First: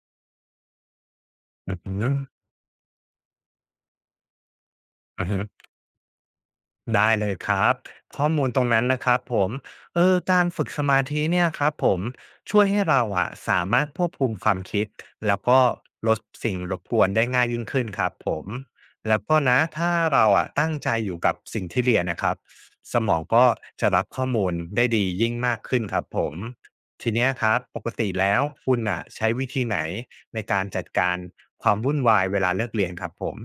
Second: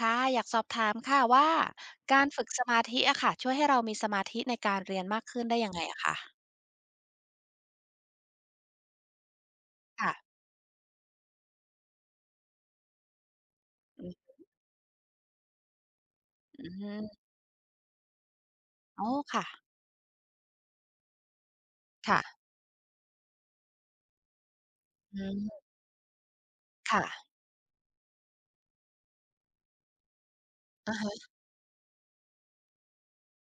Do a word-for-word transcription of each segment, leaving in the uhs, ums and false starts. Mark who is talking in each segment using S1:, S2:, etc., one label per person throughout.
S1: ค่ะอยากสอบถามค่ะว่า
S2: อื
S1: การฝึ
S2: ม
S1: กสมาธิอะค่ะช่วยให้เรามีสมาธิในการเรียนมา
S2: อื
S1: ก
S2: อฮึ
S1: ขึ้นได้ยังไงอะคะ
S2: ได้เลยครับข้อมูลตรงนั้นนะครับผมเออ
S1: ค่ะ
S2: การฝึกสมาธิเนี่ยครับผมช่วยให้เราอะสามารถค
S1: อื
S2: วบคุม
S1: อ
S2: ความคิดแล้วก็ลดสิ่ง
S1: อื
S2: รบกวน
S1: ม
S2: ได้ง่ายยิ่งขึ้นครับผม
S1: อ๋อ
S2: แล้วก็นะ
S1: ค่ะ
S2: ถ้าเราอะตั้งใจอยู่กับสิ่งที่เรียนนะครับ
S1: ค่ะ
S2: สมองก็จะรับข้อมูลได้ดี
S1: อื
S2: ยิ่งมาก
S1: ม
S2: ขึ้นครับผม
S1: ค่ะ
S2: ทีเนี้ยครับปกติแล้วคุณอะใช้วิธีไหนในการจัด
S1: อะ
S2: กา
S1: ฮะ
S2: รความวุ่นวายเวลาเลิกเรียนครับผม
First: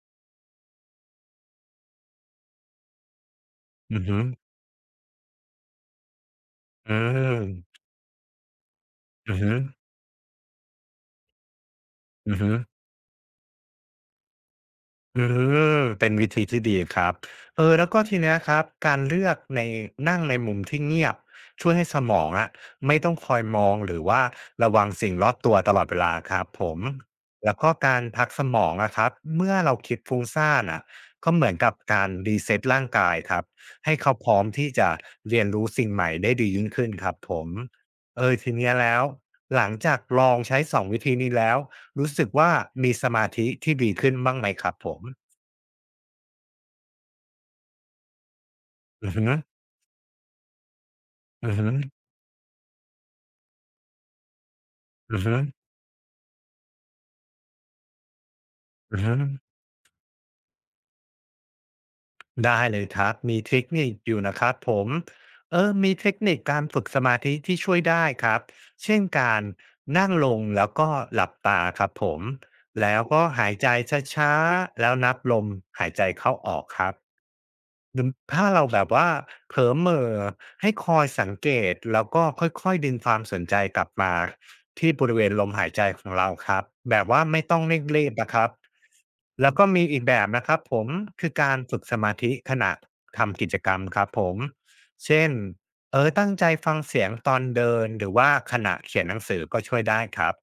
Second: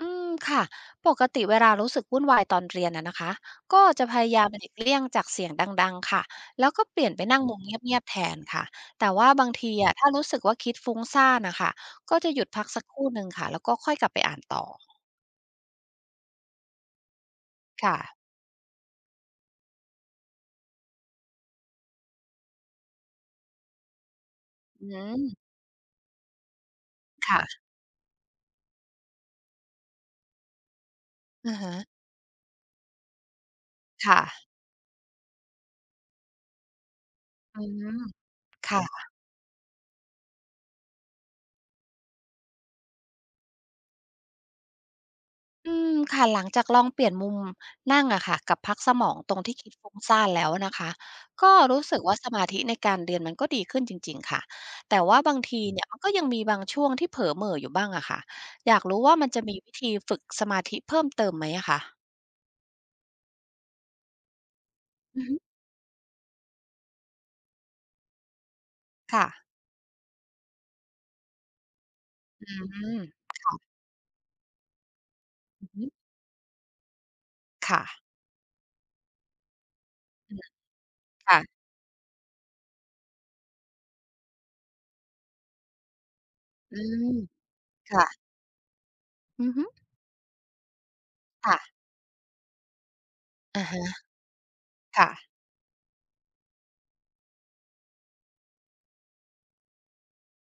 S1: อืมค่ะปกติเวลารู้สึกวุ่นวายตอนเรียนอะนะคะก็
S2: อือ
S1: จะพ
S2: ฮึ
S1: ยายามหลีกเลี่ยงจากเสียงดังๆค่ะแล้วก็
S2: อื
S1: เปลี่ยนไปนั่งมุม
S2: ม
S1: เงียบๆแทนค่ะแต่ว่า
S2: อือ
S1: บาง
S2: ฮึ
S1: ทีอะถ้ารู้สึกว่าคิดฟุ้งซ่านน่ะค่ะก็จะ
S2: อื
S1: ห
S2: อ
S1: ยุด
S2: ฮึ
S1: พักสักครู่หนึ่งค่ะแล้วก็ค่อยกลับไปอ่านต่อ
S2: อืมเป็นวิธีที่ดีครับเออแล้ว
S1: ค่ะ
S2: ก็ทีเนี้ยครับการเลือกในนั่งในมุมที่เงียบช่วยให้สมองอะไม่ต้องคอยมองหรือว่าระวั
S1: อื
S2: งสิ่ง
S1: ม
S2: รอบตัวตลอดเวลาครับผมแล้ว
S1: ค่ะ
S2: ก็การพักสมองอะครับเมื่อเราคิดฟุ้งซ่านน่ะก็เหมือ
S1: อะ
S2: นกั
S1: ฮะ
S2: บการรีเซตร่างกายครับให้เขา
S1: ค่ะ
S2: พร้อมที่จะเรียนรู้สิ่งใหม่ได้ดียิ่งขึ้นครับผม
S1: อืม
S2: เออทีเนี้ย
S1: ค่ะ
S2: แล้วหลังจากลองใช้สองวิธีนี้แล้ว รู้สึกว่ามีสมาธิที่ดีขึ้นบ้างไหมครับผม
S1: อืมค่ะ หลังจากลองเปลี่ยนมุมนั่งอะค่ะกับพักสม
S2: อื
S1: อ
S2: อ
S1: ง
S2: ฮึ
S1: ตรงที่คิดฟุ้งซ่านแล้วนะคะก็
S2: อือฮึ
S1: รู้สึกว่าสมาธิในการเรียนมันก็ดีขึ้นจริงๆค่ะ แต่
S2: อื
S1: ว่า
S2: อ
S1: บา
S2: ฮึ
S1: งทีเนี่ยมันก็ยังมีบางช่วงที่เผลอเหม่ออยู่บ้างอะค่ะ อยาก
S2: อื
S1: รู้
S2: อ
S1: ว่า
S2: ฮึ
S1: มันจะมีวิธีฝึกสมาธิเพิ่มเติมไหมอะคะ
S2: ได้เลยครับมีเทคนิคอยู่นะครับผม
S1: อือฮึ
S2: เออมีเทคนิคการฝึกสมาธิที่ช่วยได้ครับ เช่น
S1: ค่ะ
S2: การนั่งลงแล้วก็หลับตาครับผม
S1: อื
S2: แล้
S1: ม
S2: วก็หายใจช้าๆแล้วนับลม
S1: อือฮึ
S2: หายใจเข้าออกครับ
S1: ค่ะ
S2: หรือถ้าเราแบบว่าเผลอเหม่อ
S1: อืม
S2: ให้คอยสัง
S1: ค่ะ
S2: เกตแล้วก็ค่อยๆดึงความสนใจกลับมาที่บริเวณลมหายใจของเราครับ
S1: อื
S2: แบ
S1: ม
S2: บว่าไม่ต้องเร่งรีบ
S1: ค่ะ
S2: นะครับ
S1: อื
S2: แล้
S1: อ
S2: ว
S1: ฮึ
S2: ก็มีอีกแบบนะครับผมคือกา
S1: ค่ะ
S2: รฝึกสมาธิขณะทำกิจ
S1: อะ
S2: กรรมค
S1: ฮะ
S2: รับผม
S1: ค่ะ
S2: เช่นเออตั้งใจฟังเสียงตอนเดินหรือว่าขณะเขียนหนังสือก็ช่วยได้ครับ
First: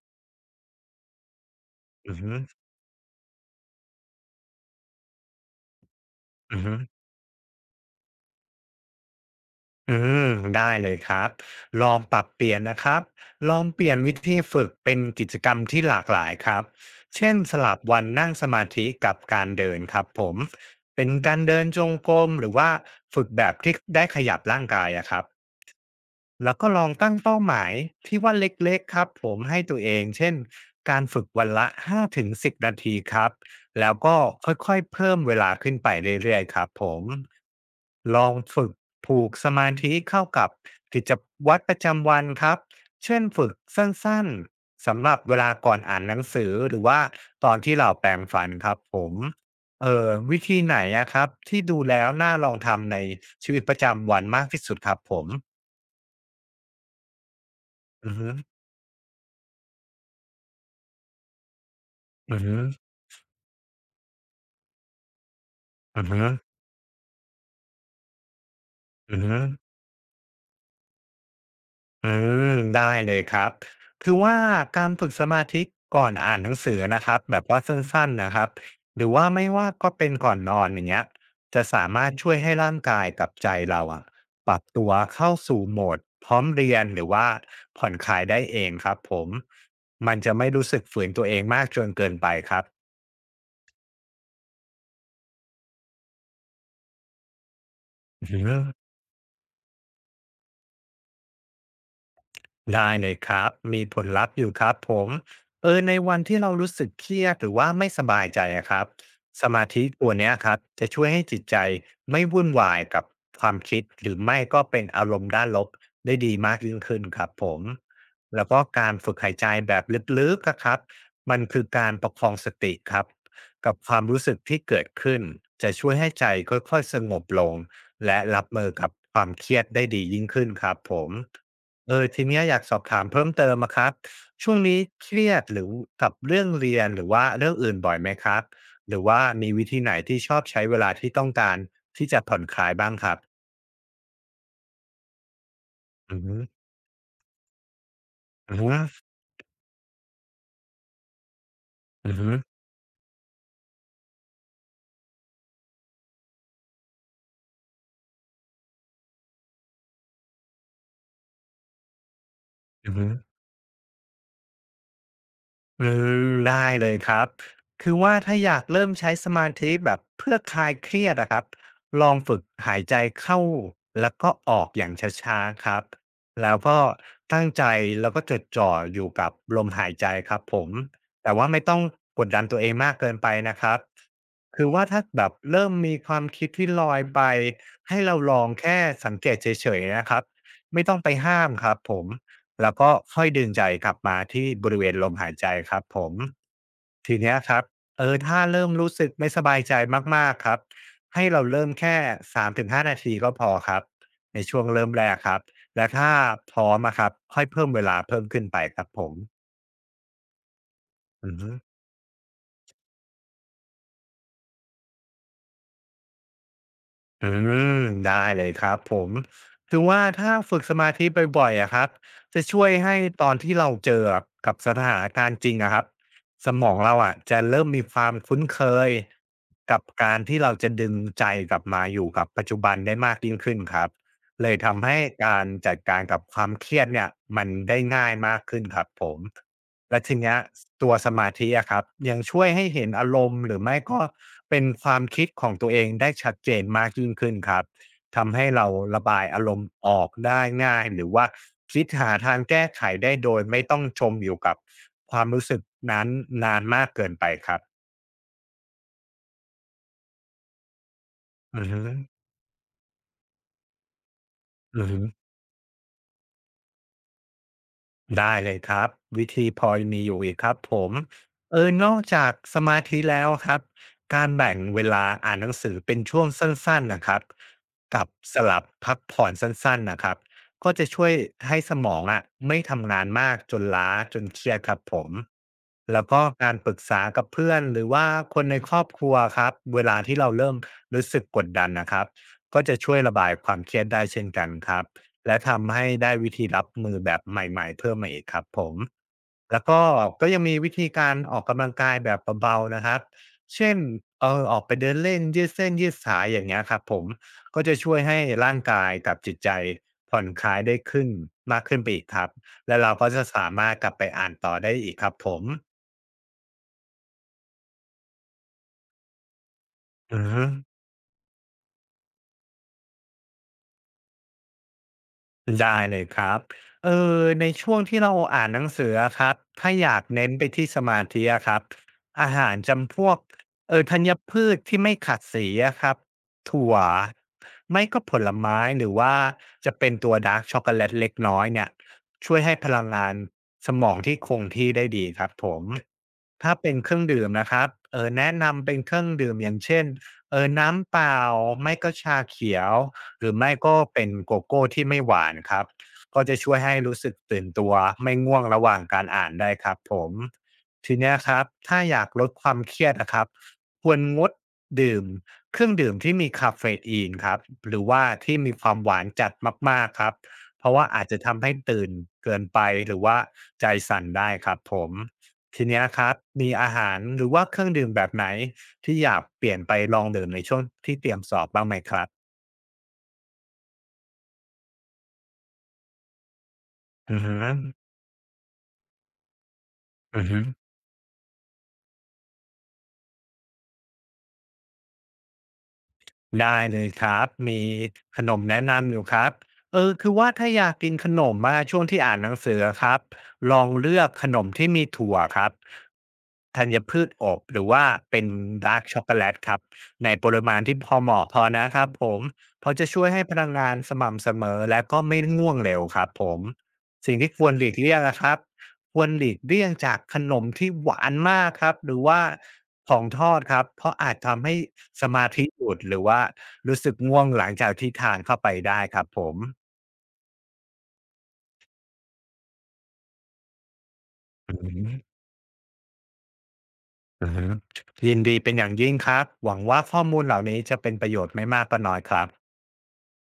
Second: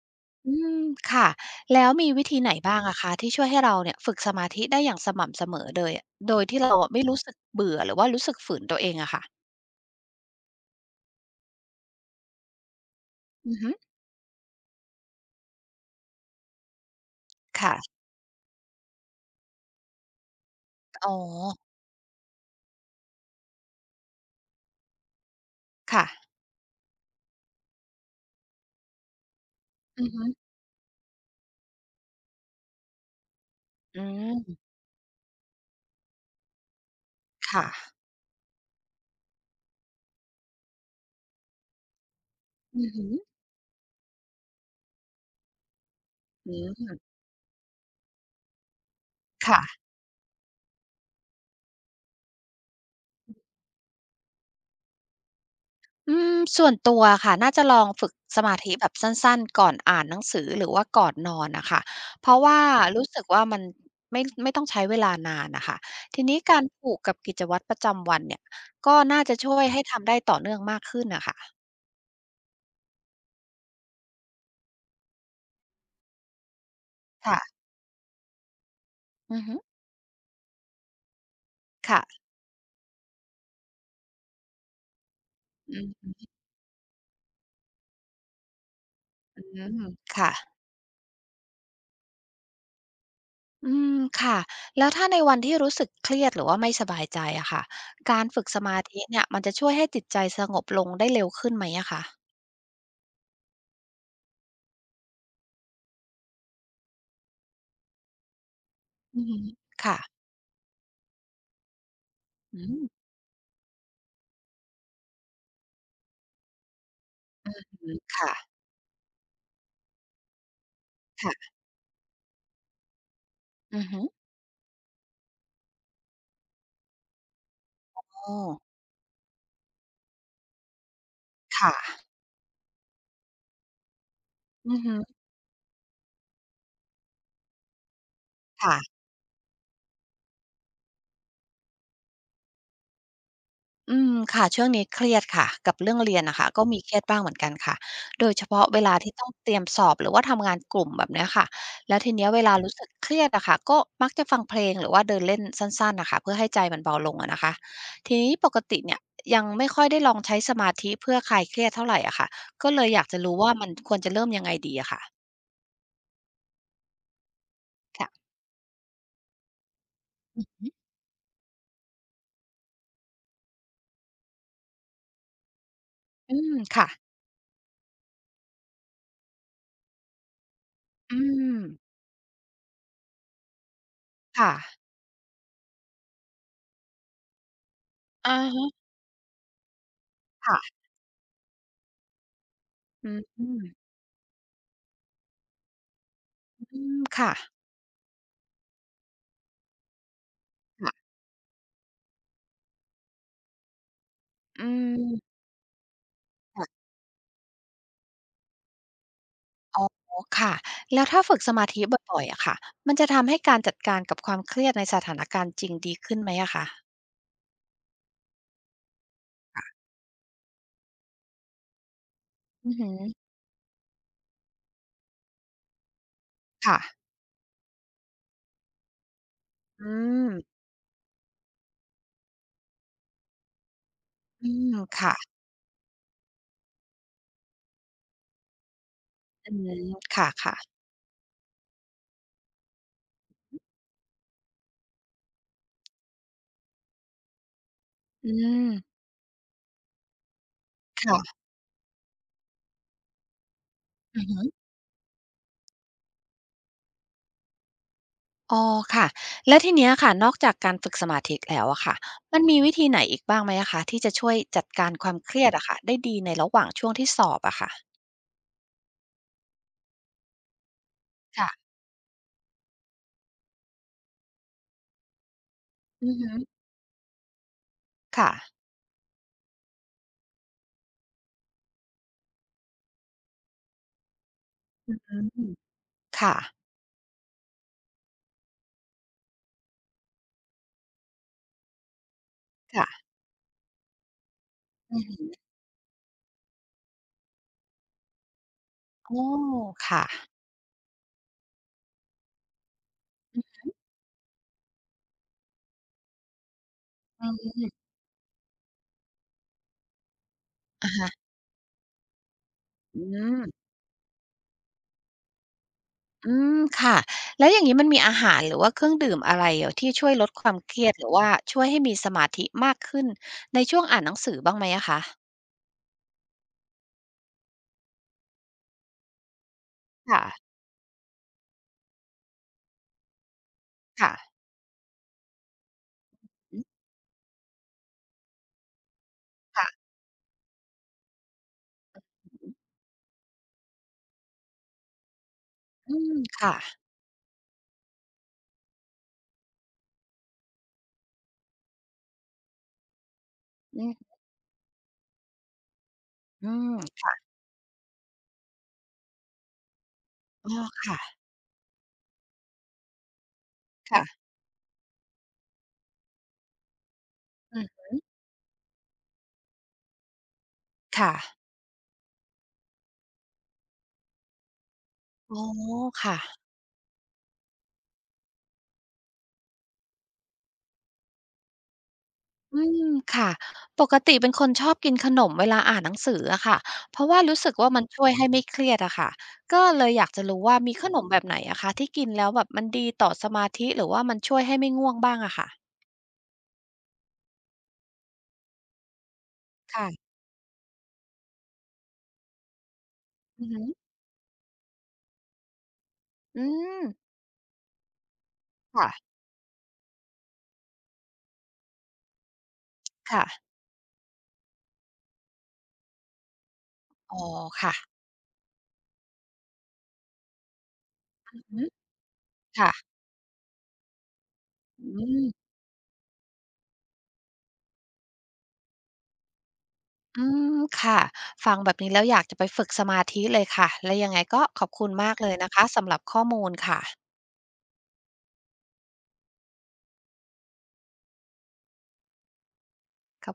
S1: อืมค่ะแล้วมี
S2: อือ
S1: วิ
S2: ฮึ
S1: ธีไหนบ้างอะคะที่ช่วยให้เราเนี่ยฝึกสมาธิได้อย่างสม่ำเสมอเลยอะโดยที่
S2: อือ
S1: เรา
S2: ฮึ
S1: อะไม่รู้สึกเบื่อหรือว่ารู้สึกฝืนตัวเองอะค่ะ
S2: อืมได้เลยครับลองปรับเปลี่ยนนะครับล
S1: อือ
S2: อง
S1: ฮึ
S2: เปลี่ยนวิธีฝึกเป็นกิจกรรมที่หลากหลายครับเช่นส
S1: ค่ะ
S2: ลับวันนั่งสมาธิกับการเดินครับผมเป็
S1: อ๋
S2: น
S1: อ
S2: การเดินจงกรมหรือว่าฝึกแบบที่ได้ขยับร่างกายอะครับ
S1: ค่ะ
S2: แล้วก็ลองตั้งเป้าหมายที่ว่าเล็กๆครับผมให้ตัวเอ
S1: อื
S2: ง
S1: อฮึ
S2: เช่นการฝึกวันละห้าถึงสิบนาทีครับแล้ว
S1: อื
S2: ก็ค
S1: ม
S2: ่อยๆเพิ่มเวลาขึ้นไปเรื่อยๆครับผม
S1: ค่ะ
S2: ลองฝึกผูกสมาธิเข้ากับกิจวัตรประจำวันครับ
S1: อือฮึ
S2: เช่นฝึกสั้นๆสำหรับเวลาก่อนอ่านหนังสื
S1: อื
S2: อหรือว่า
S1: ม
S2: ตอนที่เราแปรงฟันครับผม
S1: ค่ะ
S2: เออวิธีไหนอะครับที่ดูแล้วน่าลองทำในชีวิตประจำวันมากที่สุดครับผม
S1: อืมส่วนตัวอะค่ะน่าจะลองฝึ
S2: อื
S1: ก
S2: อฮึ
S1: สมาธิแบบสั้นๆก่อนอ่านหนังสือหรือว่าก่อนนอนนะค่ะเพ
S2: อื
S1: ราะ
S2: อฮึ
S1: ว่ารู้สึกว่ามันไม่ไม่ต้องใช้เวลานานน่ะค่ะ
S2: อือฮึ
S1: ทีนี้การผูกกับกิจวัตรประจำวันเนี่ยก็
S2: อื
S1: น่า
S2: อ
S1: จะ
S2: ฮึ
S1: ช่วยให้ทำได้ต่อเนื่องมากขึ้นน่ะค่ะ
S2: อืมได้เลยครับคือว่าการฝึกสมาธิก่อนอ่านหนังสือนะครับแบบ
S1: ค่ะ
S2: ว่าสั้นๆนะครับ หรือว่า
S1: อือ
S2: ไม่
S1: ฮึ
S2: ว่าก็เป็นก่อนนอนอย่างเงี้ยจะสามารถ
S1: ค่ะ
S2: ช่วยให้ร่างกายกับใจเราอะปรับตัวเข้าสู่โหมด
S1: อืม
S2: พร้อมเรียนหรือว่าผ่อนคลายได้เองครับผม มัน
S1: ค่ะ
S2: จะไม่รู้สึกฝืนตัวเองมากจนเกินไปครับ
S1: อืมค่ะแล้วถ้าในวันที่รู้สึกเครียดหรือว่าไม่สบายใจอะค่ะการ
S2: อือ
S1: ฝึก
S2: ฮึ
S1: สมาธิเนี่ยมันจะช่วยให้จิตใจสงบลงได้เร็วขึ้นไหมอะคะ
S2: ได้เลยครับมีผลลัพธ์อยู่ครับผมเออในวันที่เรารู้สึกเครียดหรือว่าไม่สบายใจอะครับ
S1: อือฮึ
S2: สมาธิ
S1: ค่ะ
S2: ตัวเนี้ยครับจะช่วยให้จิตใจไม่วุ่น
S1: อื
S2: วา
S1: ม
S2: ยกับความคิดหรือไม่ก็เป็นอารมณ์ด้านลบได้ดีมากยิ่งขึ้นครับผม
S1: อืมค่ะ
S2: แล้วก็การฝึกหายใจแบบลึกๆนะครับมัน
S1: ค่ะ
S2: คือการประคองสติครับกับ
S1: อือ
S2: ค
S1: ฮึ
S2: วามรู้สึกที่เกิดขึ้นจะช่วยให้ใจค่อยๆสงบลง
S1: อ
S2: และ
S1: ้อ
S2: รับมือกับความเครียดได้ดียิ่งขึ้นครับผม
S1: ค่ะ
S2: เออทีเนี้ยอยากสอบถามเพิ่มเติมอะครับช่วง
S1: อือ
S2: นี้
S1: ฮึ
S2: เครียดหรือกับเรื่องเรียนหรือว่าเรื่องอื่นบ่อยไหมครับ
S1: ค่ะ
S2: หรือว่ามีวิธีไหนที่ชอบใช้เวลาที่ต้องการที่จะผ่อนคลายบ้างครับ
S1: อืมค่ะช่วงนี้เครียดค่ะกับเรื่องเรี
S2: อื
S1: ย
S2: อ
S1: น
S2: ฮึ
S1: น่ะค่ะก็มีเครียดบ้างเหมือนกันค่ะโดยเฉ
S2: อือ
S1: พาะ
S2: ฮึ
S1: เวลาที่ต้องเตรียมสอบหรือว่าทำงานกลุ่มแบบเนี้ยค่ะแล้วที
S2: อือ
S1: เนี้ย
S2: ฮึ
S1: เวลารู้สึกเครียดอะค่ะก็มักจะฟังเพลงหรือว่าเดินเล่นสั้นๆน่ะค่ะเพื่อให้ใจมันเบาลงอะนะคะทีนี้ปกติเนี่ยยังไม่ค่อยได้ลองใช้สมาธิเพื่อคลายเครียดเท่าไรอะค่ะก็เลย
S2: อือ
S1: อยา
S2: ฮึ
S1: กจะรู้ว่ามันควรจะเริ่มยังไงดีอะค่ะ
S2: อืมได้เลยครับคือ
S1: ค่ะ
S2: ว่าถ้าอยากเริ่มใช้สมาธิแบบเพื่อ
S1: อือ
S2: ค
S1: ฮึ
S2: ลายเครียดนะครับลองฝึกหายใจเข้าแล้วก็ออกอย่างช้าๆครับ
S1: อืม
S2: แล้วก็
S1: ค่ะ
S2: ตั้งใจแล้วก็จดจ่ออยู่กับลมหายใจครับผม
S1: อื
S2: แต่ว่า
S1: ม
S2: ไม่ต้องกดดันตัวเองมากเกินไปนะครับ
S1: ค่ะ
S2: คือว่าถ้าแบบเริ่มมีความคิดที่ลอยไปให้เรา
S1: อะ
S2: ลอง
S1: ฮะ
S2: แค่สังเกตเฉยๆนะครับ
S1: ค่ะ
S2: ไม่ต้องไปห้ามครับผม แล้วก็
S1: อืม
S2: ค่อย
S1: อื
S2: ดึงใจกลับมาที่บริเวณลมหายใจครับผม
S1: ม
S2: ที
S1: ค่ะ
S2: เนี้ยครับเออถ้าเริ่มรู้สึกไม่สบายใจมากๆครับ
S1: ค่ะ
S2: ให้เราเริ่มแค่สามถึงห้านาทีก็พอครับในช่ว
S1: อื
S2: งเริ่ม
S1: ม
S2: แรกครับและถ้าพร้อม
S1: ค่ะ
S2: อะครับค่อยเพิ่มเวลาเพิ่มขึ้นไปครับผม
S1: อ๋อค่ะ แล้วถ้า
S2: อื
S1: ฝึ
S2: อ
S1: กส
S2: ฮึ
S1: มาธิบ่อยๆอะค่ะมันจะทำให้การจัดการกับความเครียดในสถานการณ์จริงดีขึ้นไหมอะคะ
S2: อืมได้เลยครับผมคือว่าถ้าฝึกสมาธิบ่อยๆอะครับจะช่วย
S1: อือฮึ
S2: ให้ตอนที่เราเจอกับสถานการณ์จริงอะครับสมอง
S1: ค่ะ
S2: เราอะจะเริ่มมีความคุ้นเคยกับ
S1: อื
S2: การ
S1: ม
S2: ที่เราจะดึงใจกลับมาอยู่กับปัจจุบันได้มากยิ่งขึ้นครับ
S1: อื
S2: เลย
S1: ม
S2: ทำให้
S1: ค่ะ
S2: การจัดการกับความเครียดเนี่ยมันได้ง่ายมากขึ้นครับผม
S1: อืม
S2: และวที
S1: ค
S2: เนี้ย
S1: ่ะๆ
S2: ตัวสมาธิอะครับยังช่วยให้เห็นอารมณ์หรือไม่ก็เป็นความคิดของตัวเองได้ชัดเจนมากยิ่งขึ้นครับ
S1: อื
S2: ทำให้เรา
S1: ม
S2: ระบายอารมณ์ออกได้ง่ายหรือว่า
S1: ค่ะ
S2: คิดหาทางแก้ไขได้โดยไม่ต้องจม
S1: อือ
S2: อยู่
S1: ฮึ
S2: กับความรู้สึกนั้นนานมากเกินไปครับ
S1: อ๋อค่ะแล้วทีเนี้ยค่ะนอกจากการฝึกสมาธิแล้
S2: อื
S1: ว
S2: อฮึ
S1: อะค่ะมันมีวิธีไหนอีกบ้างไหมอะคะที่จะช่วยจัด
S2: อื
S1: กา
S2: อ
S1: ร
S2: ฮึ
S1: ความเครียดอะค่ะได้ดีในระหว่างช่วงที่สอบอะค่ะ
S2: ได้เลยครับวิธีพอมีอยู่อีกครับผมเอ
S1: ค่ะ
S2: อนอกจากสมาธิแล้วครับการแบ่งเวลาอ่านหนังสือเป็น
S1: อือ
S2: ช่ว
S1: ฮึ
S2: งสั้นๆนะครับกับ
S1: ค่ะ
S2: สลับพักผ่อนสั้นๆนะครับก็จะช่วยให้สมองอะไม่ทำงานมากจนล้าจนเครียดครับ
S1: อื
S2: ผม
S1: ม
S2: แล้วก็
S1: ค่ะ
S2: การปรึกษากับเพื่อนหรือว่าคนในครอบครัวครับเวลาที่เราเริ่มรู้สึกกดดันนะครับก็จะช่วย
S1: ค่ะ
S2: ระบายความเครียดได้เช่นกันครับ
S1: อือฮึ
S2: และทำให้ได้วิธีรับมือแบบใหม่ๆเพิ่มมาอีกครับผม
S1: โอ้
S2: แล้วก็
S1: ค่ะ
S2: ก็ยังมีวิธีการออกกำลังกายแบบเบาๆนะครับเช่นเอ่อออกไปเดินเล่นยืดเส้นยืดสายอย่างเงี้ยครับผม
S1: อื
S2: ก็จะ
S1: ม
S2: ช่วยให้ร่างกายกับจิตใจผ่อนคลายได้
S1: อะ
S2: ขึ้
S1: ฮะ
S2: นมากขึ้นไปอีกครับและเรา
S1: อื
S2: ก็จะ
S1: ม
S2: สามารถกลับไปอ่านต่อได้อีกครับผม
S1: อืมค่ะแล้วอย่างงี้มันมีอาหารหรือว่าเครื่องดื่มอะไรเหรอที่ช่วย
S2: อื
S1: ล
S2: อ
S1: ดค
S2: ฮึ
S1: วามเครียดหรือว่าช่วยให้มีสมาธิมากขึ้นในช่วงอ่านหนังสือบ้างไหมอะคะ
S2: ได้เลยครับเออในช่วงที่เราอ่านหนังสืออะครับถ้าอยากเน้นไป
S1: ค่ะ
S2: ที่สมาธิอะครับอาหารจำพวกเอ่อธัญ
S1: ค่ะ
S2: พืชที่ไม่ขัดสีอะครับ
S1: อื
S2: ถั่ว
S1: ม
S2: ไม่ก็ผลไม้หรือว่า
S1: ค่ะ
S2: จะเป็นตัวดาร์กช็อกโกแลตเล็กน้อยเนี่ยช่วยให้พลังงานสมองที่คงที่ได้ดีครับผม
S1: อืมค่ะ
S2: ถ้าเป็นเครื่องดื่มนะครับเอ่อแนะนำเป็นเครื่องดื่มอย่างเช่นเอ่อน้ำเปล่าไม่ก็ชาเขียว หรือไม่ก็
S1: อื
S2: เป็น
S1: ม
S2: โกโก้ที่ไม่หวานครับก็จะ
S1: อื
S2: ช่วย
S1: ม
S2: ให้รู้สึ
S1: ค่ะ
S2: กตื่นตัวไม่ง่วงระหว่างการอ่านได้ครับผม
S1: อ้อ
S2: ทีเนี้ย
S1: ค่ะ
S2: ครับถ้าอยากลดความเครียดนะครับควร
S1: ค่ะ
S2: งดดื่มเครื่องดื่มที่มีคาเฟอีนครับ
S1: อื
S2: หรือ
S1: ม
S2: ว่าที่มีความหวานจัดมากๆครับเพราะว่าอาจ
S1: ค่ะ
S2: จะทำให้ตื่นเกินไปหรือว่าใจสั่นได้ครับผม
S1: อ๋อ
S2: ทีเนี้ยครั
S1: ค่ะ
S2: บมีอาหารหรือว่าเครื่องดื่มแบบไหนที่อยากเปลี่ยนไปลองดื่มในช่วงที่เตรียมสอบบ้างไหมครับ
S1: อืมค่ะปกติเป็นคนชอบกินขนมเวลาอ่านหนังสืออะค่ะเพราะ
S2: อื
S1: ว่า
S2: อฮึ
S1: รู้สึกว่ามันช่วยให้ไม่เครียดอะค่ะก็เลยอยากจะ
S2: อือ
S1: รู้
S2: ฮึ
S1: ว่ามีขนมแบบไหนอะคะที่กินแล้วแบบมันดีต่อสมาธิหรือว่ามันช่วยให้ไม่ง่วงบ้างอะค่ะ
S2: ได้เลยครับมีขนมแนะนำอยู่ครับเออ
S1: ค่ะ
S2: คือว่าถ้าอยากกินขนมมาช่วงที่อ่านหนังสือครับ
S1: อือ
S2: ล
S1: ฮึ
S2: องเลือกขนมที่มีถั่วครับ
S1: อื
S2: ธัญ
S1: ม
S2: พืชอบหรือว่าเป็นดาร์กช็อก
S1: ค่ะ
S2: โกแลตครับในปริมาณที่พอเหมาะพอนะครับผมเพราะจะช่วยให้พลั
S1: ค่ะ
S2: งงานสม่ำเสมอและก็ไม่ง่วงเร็วครับผมสิ่
S1: อ๋อ
S2: งที่ควรหลี
S1: ค่ะ
S2: กเลี่ยงอะครับ ควรหลีกเลี่ยงจากขนมที่หวาน
S1: อื
S2: มา
S1: อ
S2: ก
S1: ฮึ
S2: ครับหรือว่า
S1: ค่ะ
S2: ของทอดครับเพราะอาจทำให้
S1: อื
S2: สมาธิ
S1: ม
S2: หลุดหรือว่ารู้สึกง่วงหลังจากที่ทานเข้าไปได้ครับผม
S1: อืมค่ะฟังแบบนี้แล้วอยากจะไปฝึกสมาธิเลยค่ะและยังไงก็
S2: อื
S1: ขอบคุ
S2: ม
S1: ณมากเลยนะคะสำหรับข้อมูลค่ะ
S2: อืมยินดีเป็นอย่างยิ่งครับหวังว่าข้อมูลเหล่านี้จะเป็นประโยชน์ไม่มากก็น้อยครับ